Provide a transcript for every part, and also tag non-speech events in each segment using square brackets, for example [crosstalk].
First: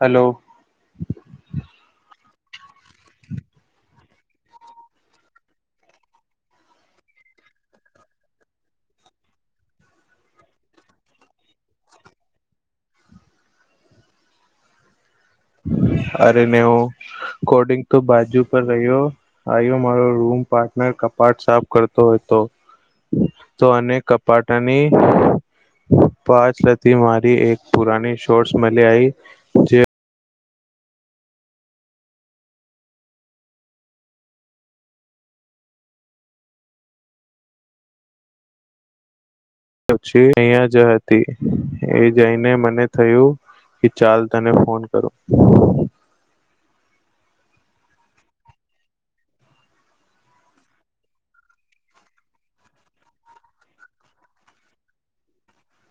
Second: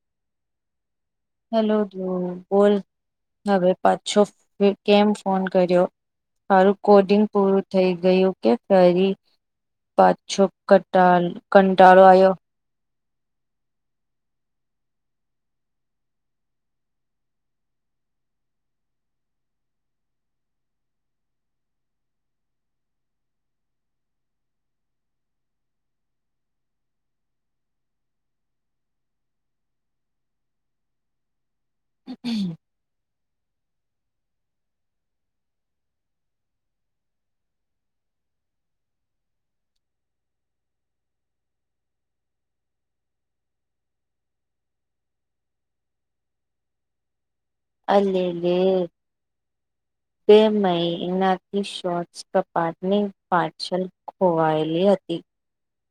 Hello hello તો બોલ હવે પાછો કેમ ફોન કર્યો મારું કોડિંગ પૂરું થઈ ગયું કે ફરી પાછો કંટાન કંટાળો આવ્યો અરે ને હું કોડિંગ તો બાજુ પર રહ્યો આવ્યો મારો રૂમ પાર્ટન કપાટ સાફ કરતો હોય તો તો અને કપાટની પાંચ લતી મારી એક પુરાની શોટ્સ મળી આવીઈ જે [unintelligible] પછી અહીંયા જ હતી એ જઈને મને થયું કે ચાલ તને ફોન કરો અલે લે બે મ એનાથી શોટસ કપાટની પાછલ ખોવાયેલી હત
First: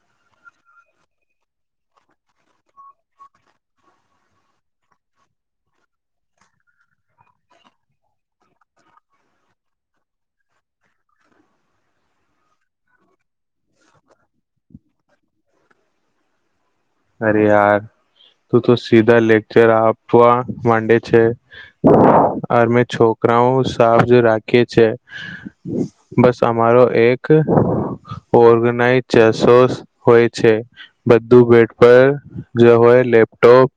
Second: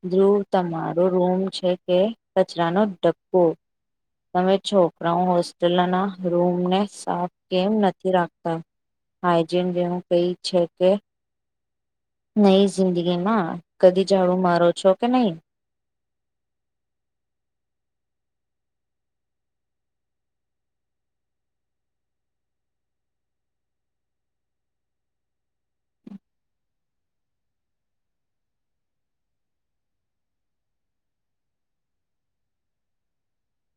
ધ્રુવ તમારો રૂમ છે કે કચરાનો ડકો. તમે છોકરાઓ હોસ્ટેલના રૂમને સાફ કેમ નથી રાખતા. હઇજીન જેવું કઈ છે કે નહી જિંદગીમાં કદી જાડું મારો છો કે નહીં. અરે યાર. તું તો સીધા લેકચર આપવાડે છે. અરમે છોકરા સા રાખી છે. બસ અમારો એક ઓગના ચસો હોય છે. બધું પરોય લેપટોપ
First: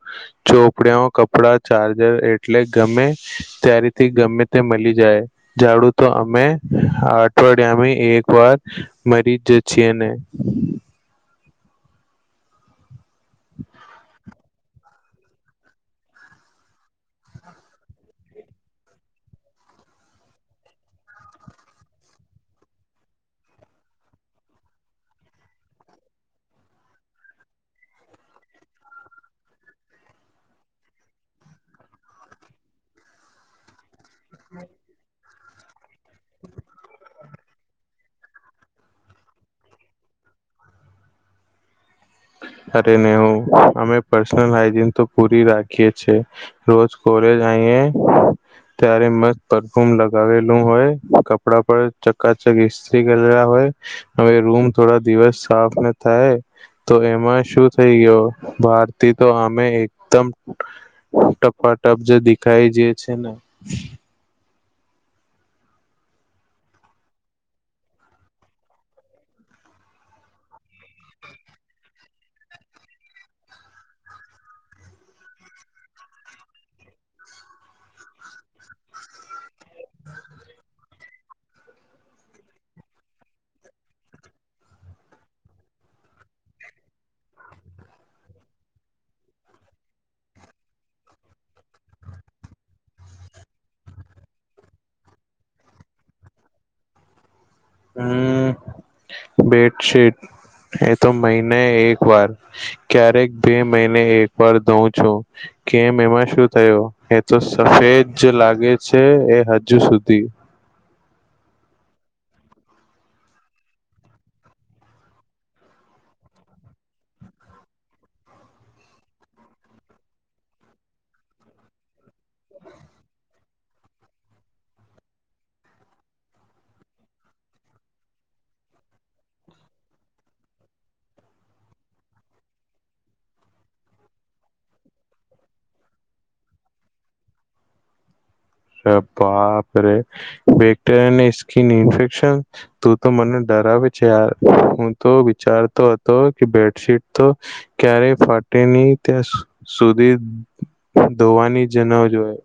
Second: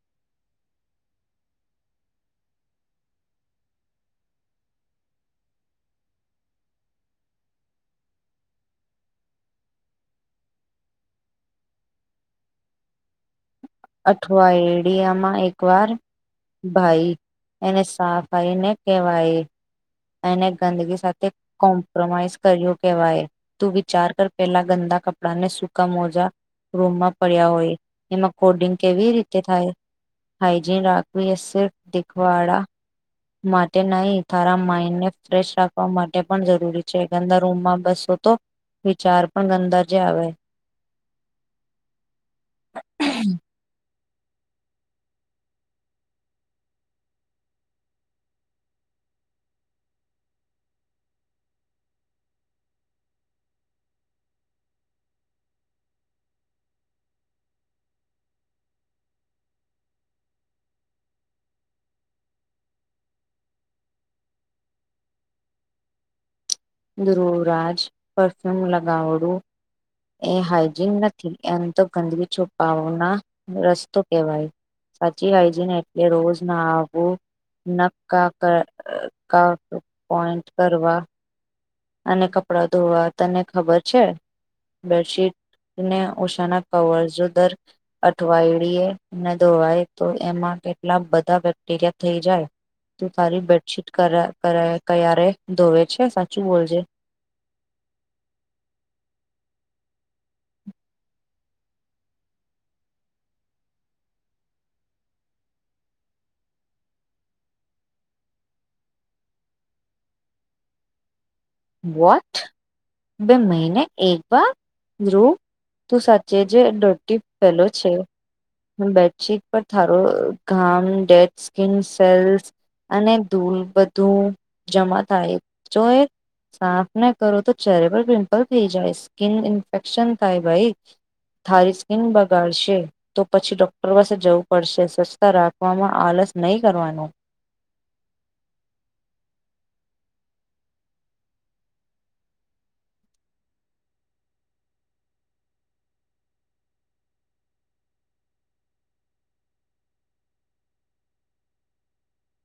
ચોપડિયા કપડા ચાર્જર એટલે ગમે ત્યારેથી ગમે તે મળી જાય ઝાડું તો અમે અઠવાડિયામ. એક વાર મરી જ છે ને. અથવા એડિયામાં એક વાર. ભાઈ એને સાફ આવીને કેહેવાય. એને ગંદગી સાથે કોમ્પ્રોમાઈઝ કર્યો કેવાય. તું વિચાર કર પેલા ગંદા કપડા ને સુૂકાા મોજા રૂમમાં પડ્યા હોય એમાં કોડિંગ કેવી રીતે થાય. હાઈજન રાખું યા સિફ [unintelligible] દખવાડા માટે નહી તારા માઇન્ડને ફ્રેશ રાખવા માટે પણ જરૂરી છે. ગંદા રૂમમાં બસો તો વિચાર પણ ગંદાજે આવે. [inaudible] હારેને હું અમે પર્સનલ હાઈજીન તો પૂરી રાખીએ છે. રોજ કોલેજ આએ ત્યારે મસ્ત પરફ્યુમ લગાવેલું હોય કપડા પર. ચકાચક હિસ્ત્રી કરેલા હોય. હવે રૂમ થોડા દિવસ સાફને થાય તો માં શું થઈ ગયો ભારતી તો અમે એકદમ ટપાટપ જે દેખાઈ જે છે ને ધુરુવરાજ પરફ્યૂમ લગાવડું એ હાઈજીન નથી એમ તો ગંદકી છુપાવવાના રસ્તો કહેવાય સાચી હાઈજીન એટલે રોજ નાહવુ નકા કા પોઈન્ટ કરવા અને કપડા ધોવા તને ખબર છે બેડશીટ ને ઓછાના કવર જો દર અઠવાડીએ ન ધોવાય તો એમાં કેટલા બધા બેક્ટેરિયા થઈ જાય. તું ખાલી બેડશીટ કરે કરે ક્યારે ધોવે છે સાચું બોલજે હમ બેડશીટ એ તો મહિને એક વાર ક્યારેક બે મહિને એક વાર ધોવ છું. કેમ એમાં શું થયો એ તો સફેદ લાગે છે એ હજુ સુધી વોટ બે મહિને એકવાર ધ્રુવ તું સાચે જ ડોટી પેલો છે. બેડશીટ પર થારો ઘામ ડેડ સ્કીન સેલ્સ અને ધૂલ બધું જમા થાય તોએ સાફ ની કરો તો ચેરેબલ પિમ્પલ થઈ જાય સ્કીિન ઇન્ફેક્શન થાય ભાઈ થારી સ્કીિન બગાડશે તો પછી ડોક્ટર પાસે જવું પડશે સ્વચ્છતા રાખવામાં અલગ બસ નહી કરવાનું [inaudible] અરે બાપરે બેક્ટરિયાની સ્કીિન ઇન્ફેક્શન તું તો મને ડ રાવે છે યાર હું તો વિચારતો હતો કે બેડશીટ તો ક્યારે ફાટી ની ત્યાં સુધી ધોવાની જ ન જોયે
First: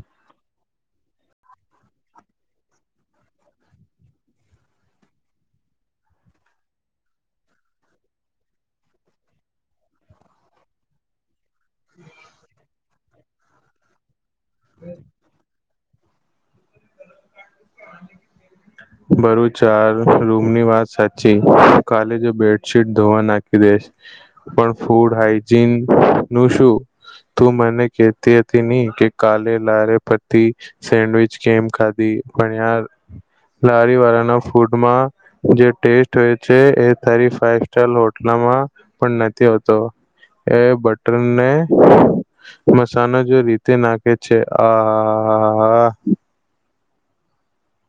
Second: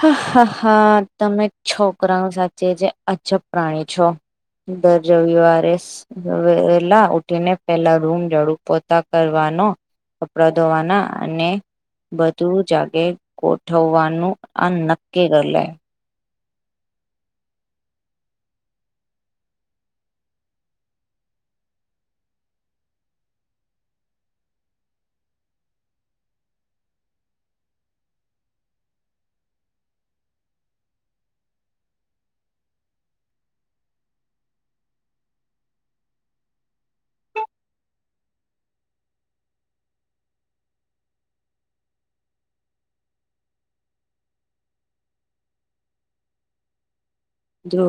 હા હા હા તમે છોકરાની સાચે જે અજબ પ્રાણી છો. દર રવિવારે વેલા ઉઠીને પેલા રૂમ જાડું પોતા કરવા નુ કપડા ધોવાના અને બધું જાતે ગોઠવવાનું આ નક્કી કરલે [inaudible] [inaudible] બરું ચાર રૂમની વાત સાચી કાલે જો બેડશીટ ધોવા નાખી દે પણ ફૂડ હાઈજીન નું શું તું મને કેતી હતી ની કે કાલે લારે પતી સેન્ડવીચ કેમ ખાધી પણ યાર લારી વાળાના ફૂડમાં જે ટેસ્ટ હોય છે એ તારી ફાઈ સ્ટાર હોટલમાં મા પણ નથી હોતો એ બટરને મસાનો જો રીતે નાખે છે આ હા હા હા જો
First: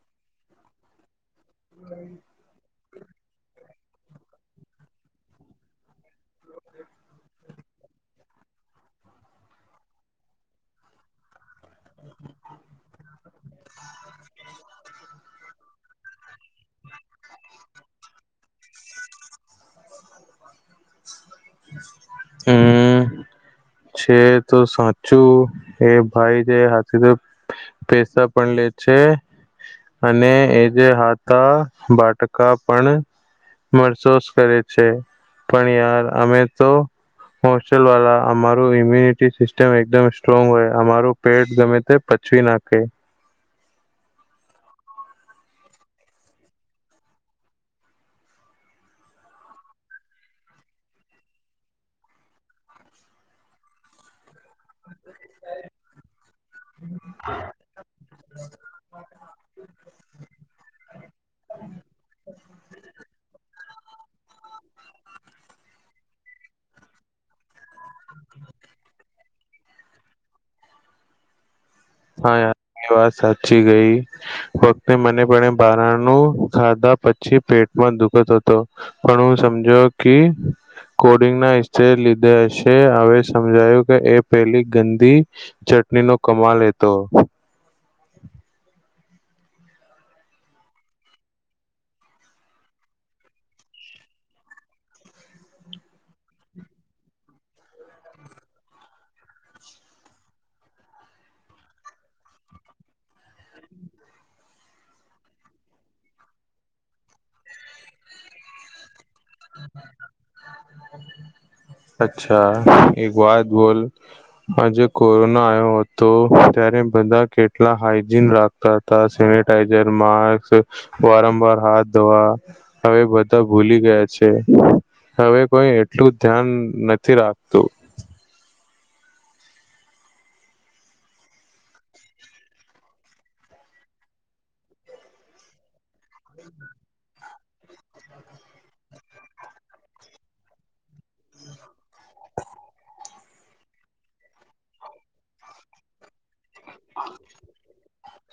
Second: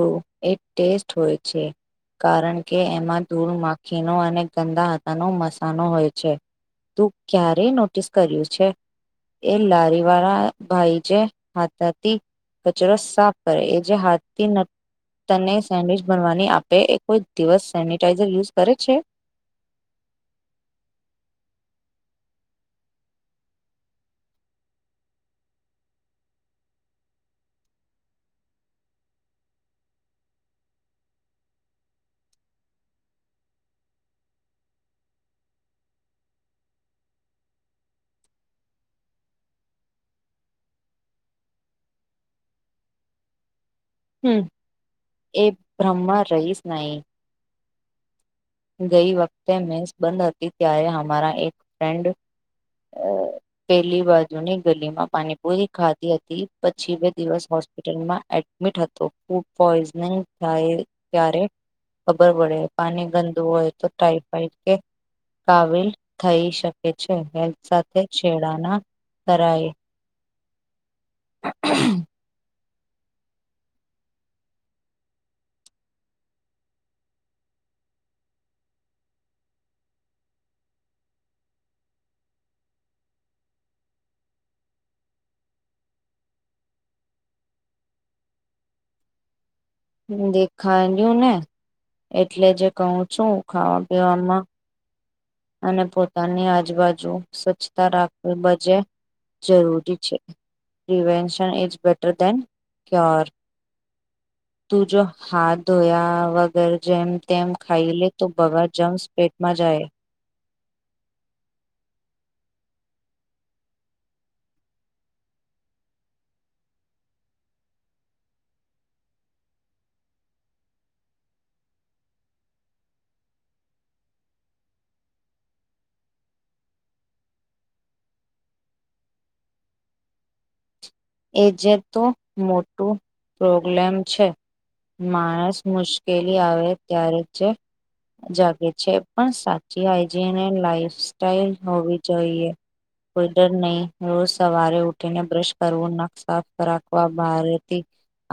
એ ટેસ્ટ હોય છે કારણ કે એમાં ધૂળ માખીનો અને ગંદા આટાનો મસાનો હોય છે. તું ક્યારેય નોટિસ કર્યું છે. એ લારી વાળા ભાઈ જે હાથ હતી કચરો સાફ કરે એ જે હાથથી તને સેન્ડવિચ બનવાની આપે એ કોઈ દિવસ સેનિટાઈઝર યુઝ કરે છે. હમ છે તો સાચું એ ભાઈ જે હાથે તો પૈસા પણ લે છે. છે અને એ જે હાથા બાટકા પણ મરસોસ કરે છે પણ યાર અમે તો હોસ્ટેલ વાલા અમારું ઇમ્યુનિટી સિસ્ટમ એકદમ સ્ટ્રોંગ હોય અમારું પેટ ગમે તે પચવી નાખે હમ એ બ્રહ્માં રહીશ નઈ ગઈ વખતે મેસ બંધ હતી ત્યારે હમારા એક ફ્રેન્ડ અ પહેલી વાત ની ગલીમાં પાણીપુરી ખાધી હતી પછી બે દિવસ હોસ્પિટલમાં એડમિટ હતો ફૂડ પોઈઝનિંગ થાય ત્યારે ખબર પડે પાની ગંદુ તો ટાઈફાઈડ કે કાવિલ થઈ શકે છે સાથે છેડાણા કરાય હ હ વાત સાચી ગઈ વખતે મને પણ બારણું ખાધા પછી પ પેટ દુઃખદ હતો પણ હું સમજો કે કોડિંગનારે લીધે હશે હવે સમજાયું કે એ પેલી ગંદી ચ ચટણી નો કમાલ એેતો દેખાડું ને એટલે જે કહું છું ખાવા પીવાવામાં અને પોતાની આજુબાજુ સ્વચ્છતા રાખવી બજે જરૂરી છે પ્રિવેશન ઇ બેટર ડેન ધેન્યોર તું જો હાથ ધોયા વગર જેમ તેમ ખાઈ લે તો બવાા જમ પેટમાં જાય [unintelligible] [unintelligible] અચ્છા એક વાત બોલ હજે કોરોના આવ્યો હતો ત્યારે બધા કેટલા હાઈજીન રાખતા હતા સેનેટાઈઝર માસ્ક વારંવાર હાથ ધોવા હવે બધા ભૂલી ગયા છે હવે કોઈ એટલું ધ્યાન નથી રાખતું એ જે તો મોટું પ્રોબ્લેમ છે માણસ મુશ્કેલ ઉકેલી આવે ત્યારે જ જાગે છે પણ સાચી હાઈજીન અને લાઈફ સ્ટાઈલ હોવી જોઈએ કોઈ ડર નહીં રોજ સવારે ઉઠીને બ્રશ કરવું નખ સાફ રાખવા બારથી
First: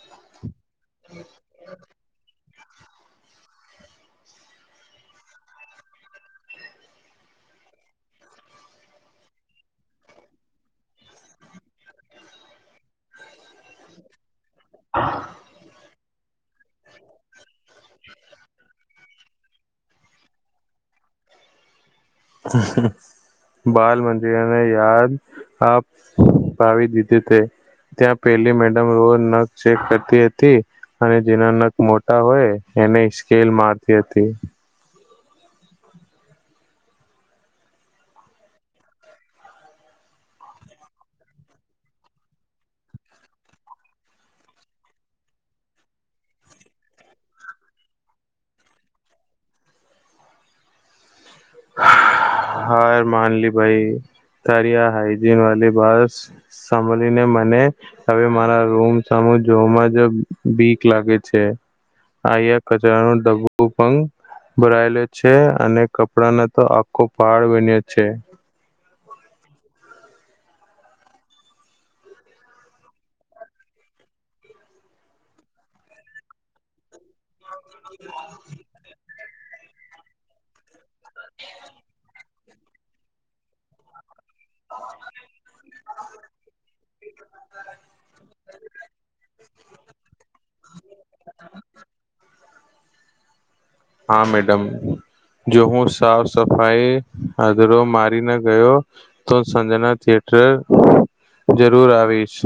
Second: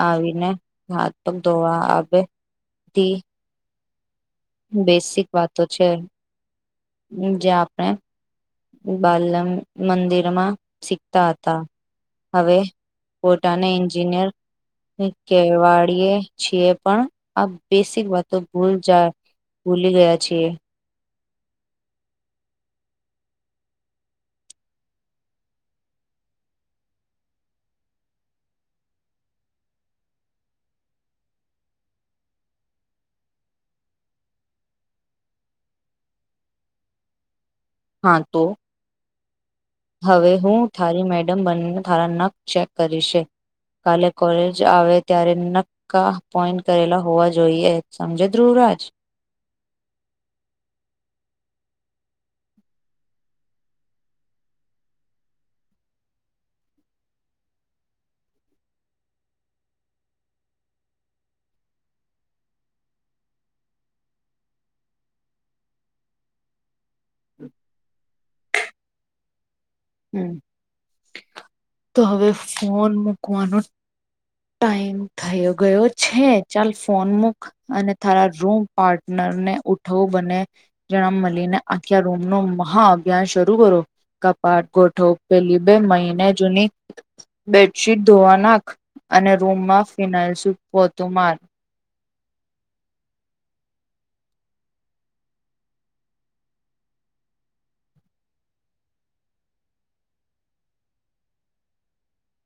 આવીને હાથ પગ ધોવા આવે તે. બેસિક વાતો તો છે જે આપણે બાલ મંદિરમાં શીખતા હતા. હવે પોટાના એન્જિનિયર કેવાડીએ છીએ. પણ આ બેસિક વાત તો ભૂલ જા ભૂલી ગયા છીએ. હ બાલ મંદિરને યાદ આપ પાવી દીધું છે. ત્યાં પેલી મેડમ રોજ નખ ચેક કરતી હતી અને જેના નખ મોટા હોય એને સ્કેલ મારતી હતી. હા તો. હવે હું થારી મેડમ બનીને થારા નખ ચેક કરીશ. કાલે કોલેજ આવે ત્યારે નક્કા પોઈન્ટ કરેલા હોવા જોઈએ સમજે ધુવ રાજ. [unintelligible] હા માનલી ભાઈ. તારી આ હાઈજીન વાળલી બસ સાભળીને મને હવે મારા રૂમ હુ જોવામાં જ બીક લાગે છે. આયા કચરા નો ડબો પંગ ભરાયેલો છે અને ક ડાનો તો આખો પહાડ બન્યો છે. હમ્મ, તો હવે ફોન મુૂકવાનો ટાઈમ થયો ગયો છે. ચાલ ફોન મૂક. અને તારા રૂમ પાર્ટનર ને ઉઠવું બને જણ મળીને આખ્યા રૂમ નો મહા અભ્યાન શરૂ કરો. કપાટ ગોઠવ, પેલી બે મહિને જૂની બેડશીટ ધોવા નાખ. અને રૂમમાં ફિનાઇલ શું પોતું માર. હા મેડમ. જો હું સાફ સફાઈ અદરો મારીને ગયો તો સંજના શે ઠ જરૂર આવીશ.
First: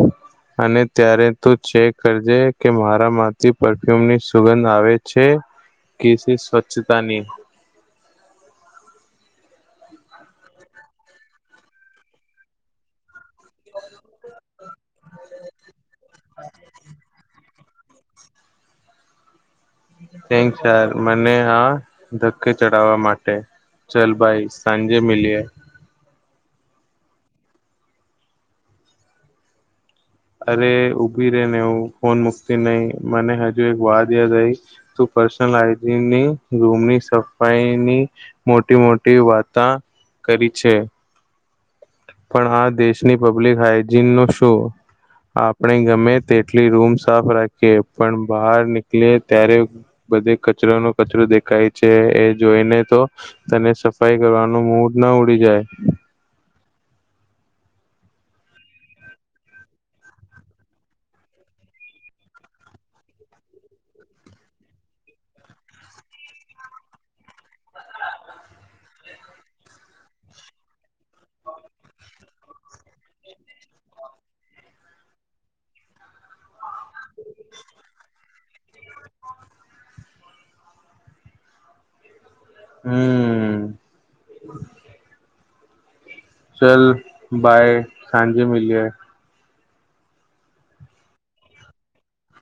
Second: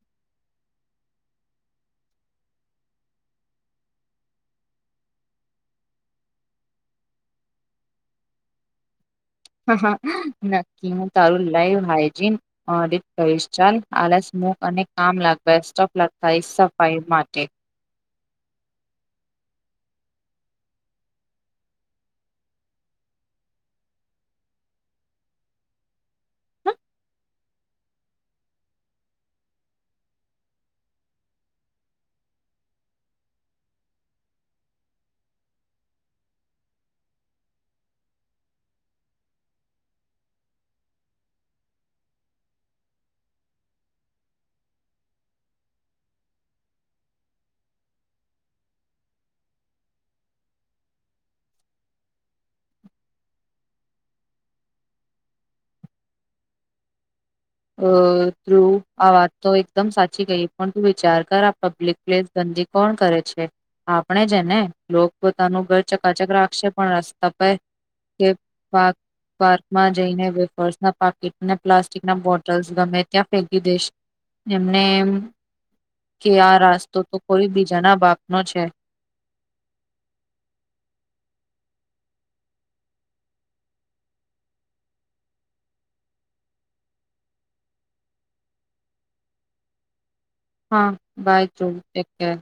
અને ત્યારે તું ચેક કરજે કે મારા માંથી પરફ્યુમની સુગંધ આવે છે. કેસી સ્વચ્છતાની. હા નક્કી હું તારું લાઈવ હાયજીન અ ડી કહીશ ચાલ આલસ મુક અને કામ લાગ બેસ્ટ ઓફ લક ભાઈ સફાઈ માટે. થેન્ક ચાલ મને આ ધક્કે ચડાવવા માટે. ચલ બાઈ સાંજે મલીએ. અરે ઉભી રે ને હું ફોન મુકતી નહી મને હજુ એક વાત યાદ આઈ. તું પર્સનલ હાઈજીની રૂમની સફાઈની મોટી મોટી વાતા કરી છે. પણ આ દેશની પબ્લિક હાઈજીન નો શું? આપણે ગમે તેટલી રૂમ સાફ રાખીએ. પણ બહાર નીકલીએ ત્યારે બધે કચરો નો કચરો દેખાય છે. એ જોઈને તો તને સફાઈ કરવાનું મૂળ ન ન ઉડી જાય. અ ધ્રુવ આ વાત તો એકદમ સાચી કહી પણ તું વિચાર કર આ પબ્લિક પ્લેસ ધ ગંદી કોણ કરે છે. આપણે જેને લોક પોતાનું ઘર ચકાચક રાખશે પણ રસ્તા પર કે પાક પાર્કમાં જઈને વેપર્સના પાકીટને પ્લાસ્ટિક ના બોટ ટલસ ગમે ત્યાં ફેકી દઈશ એમને એમ. કે આ રાસ્તો તો કોઈ બીજાના બાપનો છે. [inaudible] હમ્મ. ચલ બાય સાંજે મલીએ. હા બાય ધ્રુવ ટેક કેર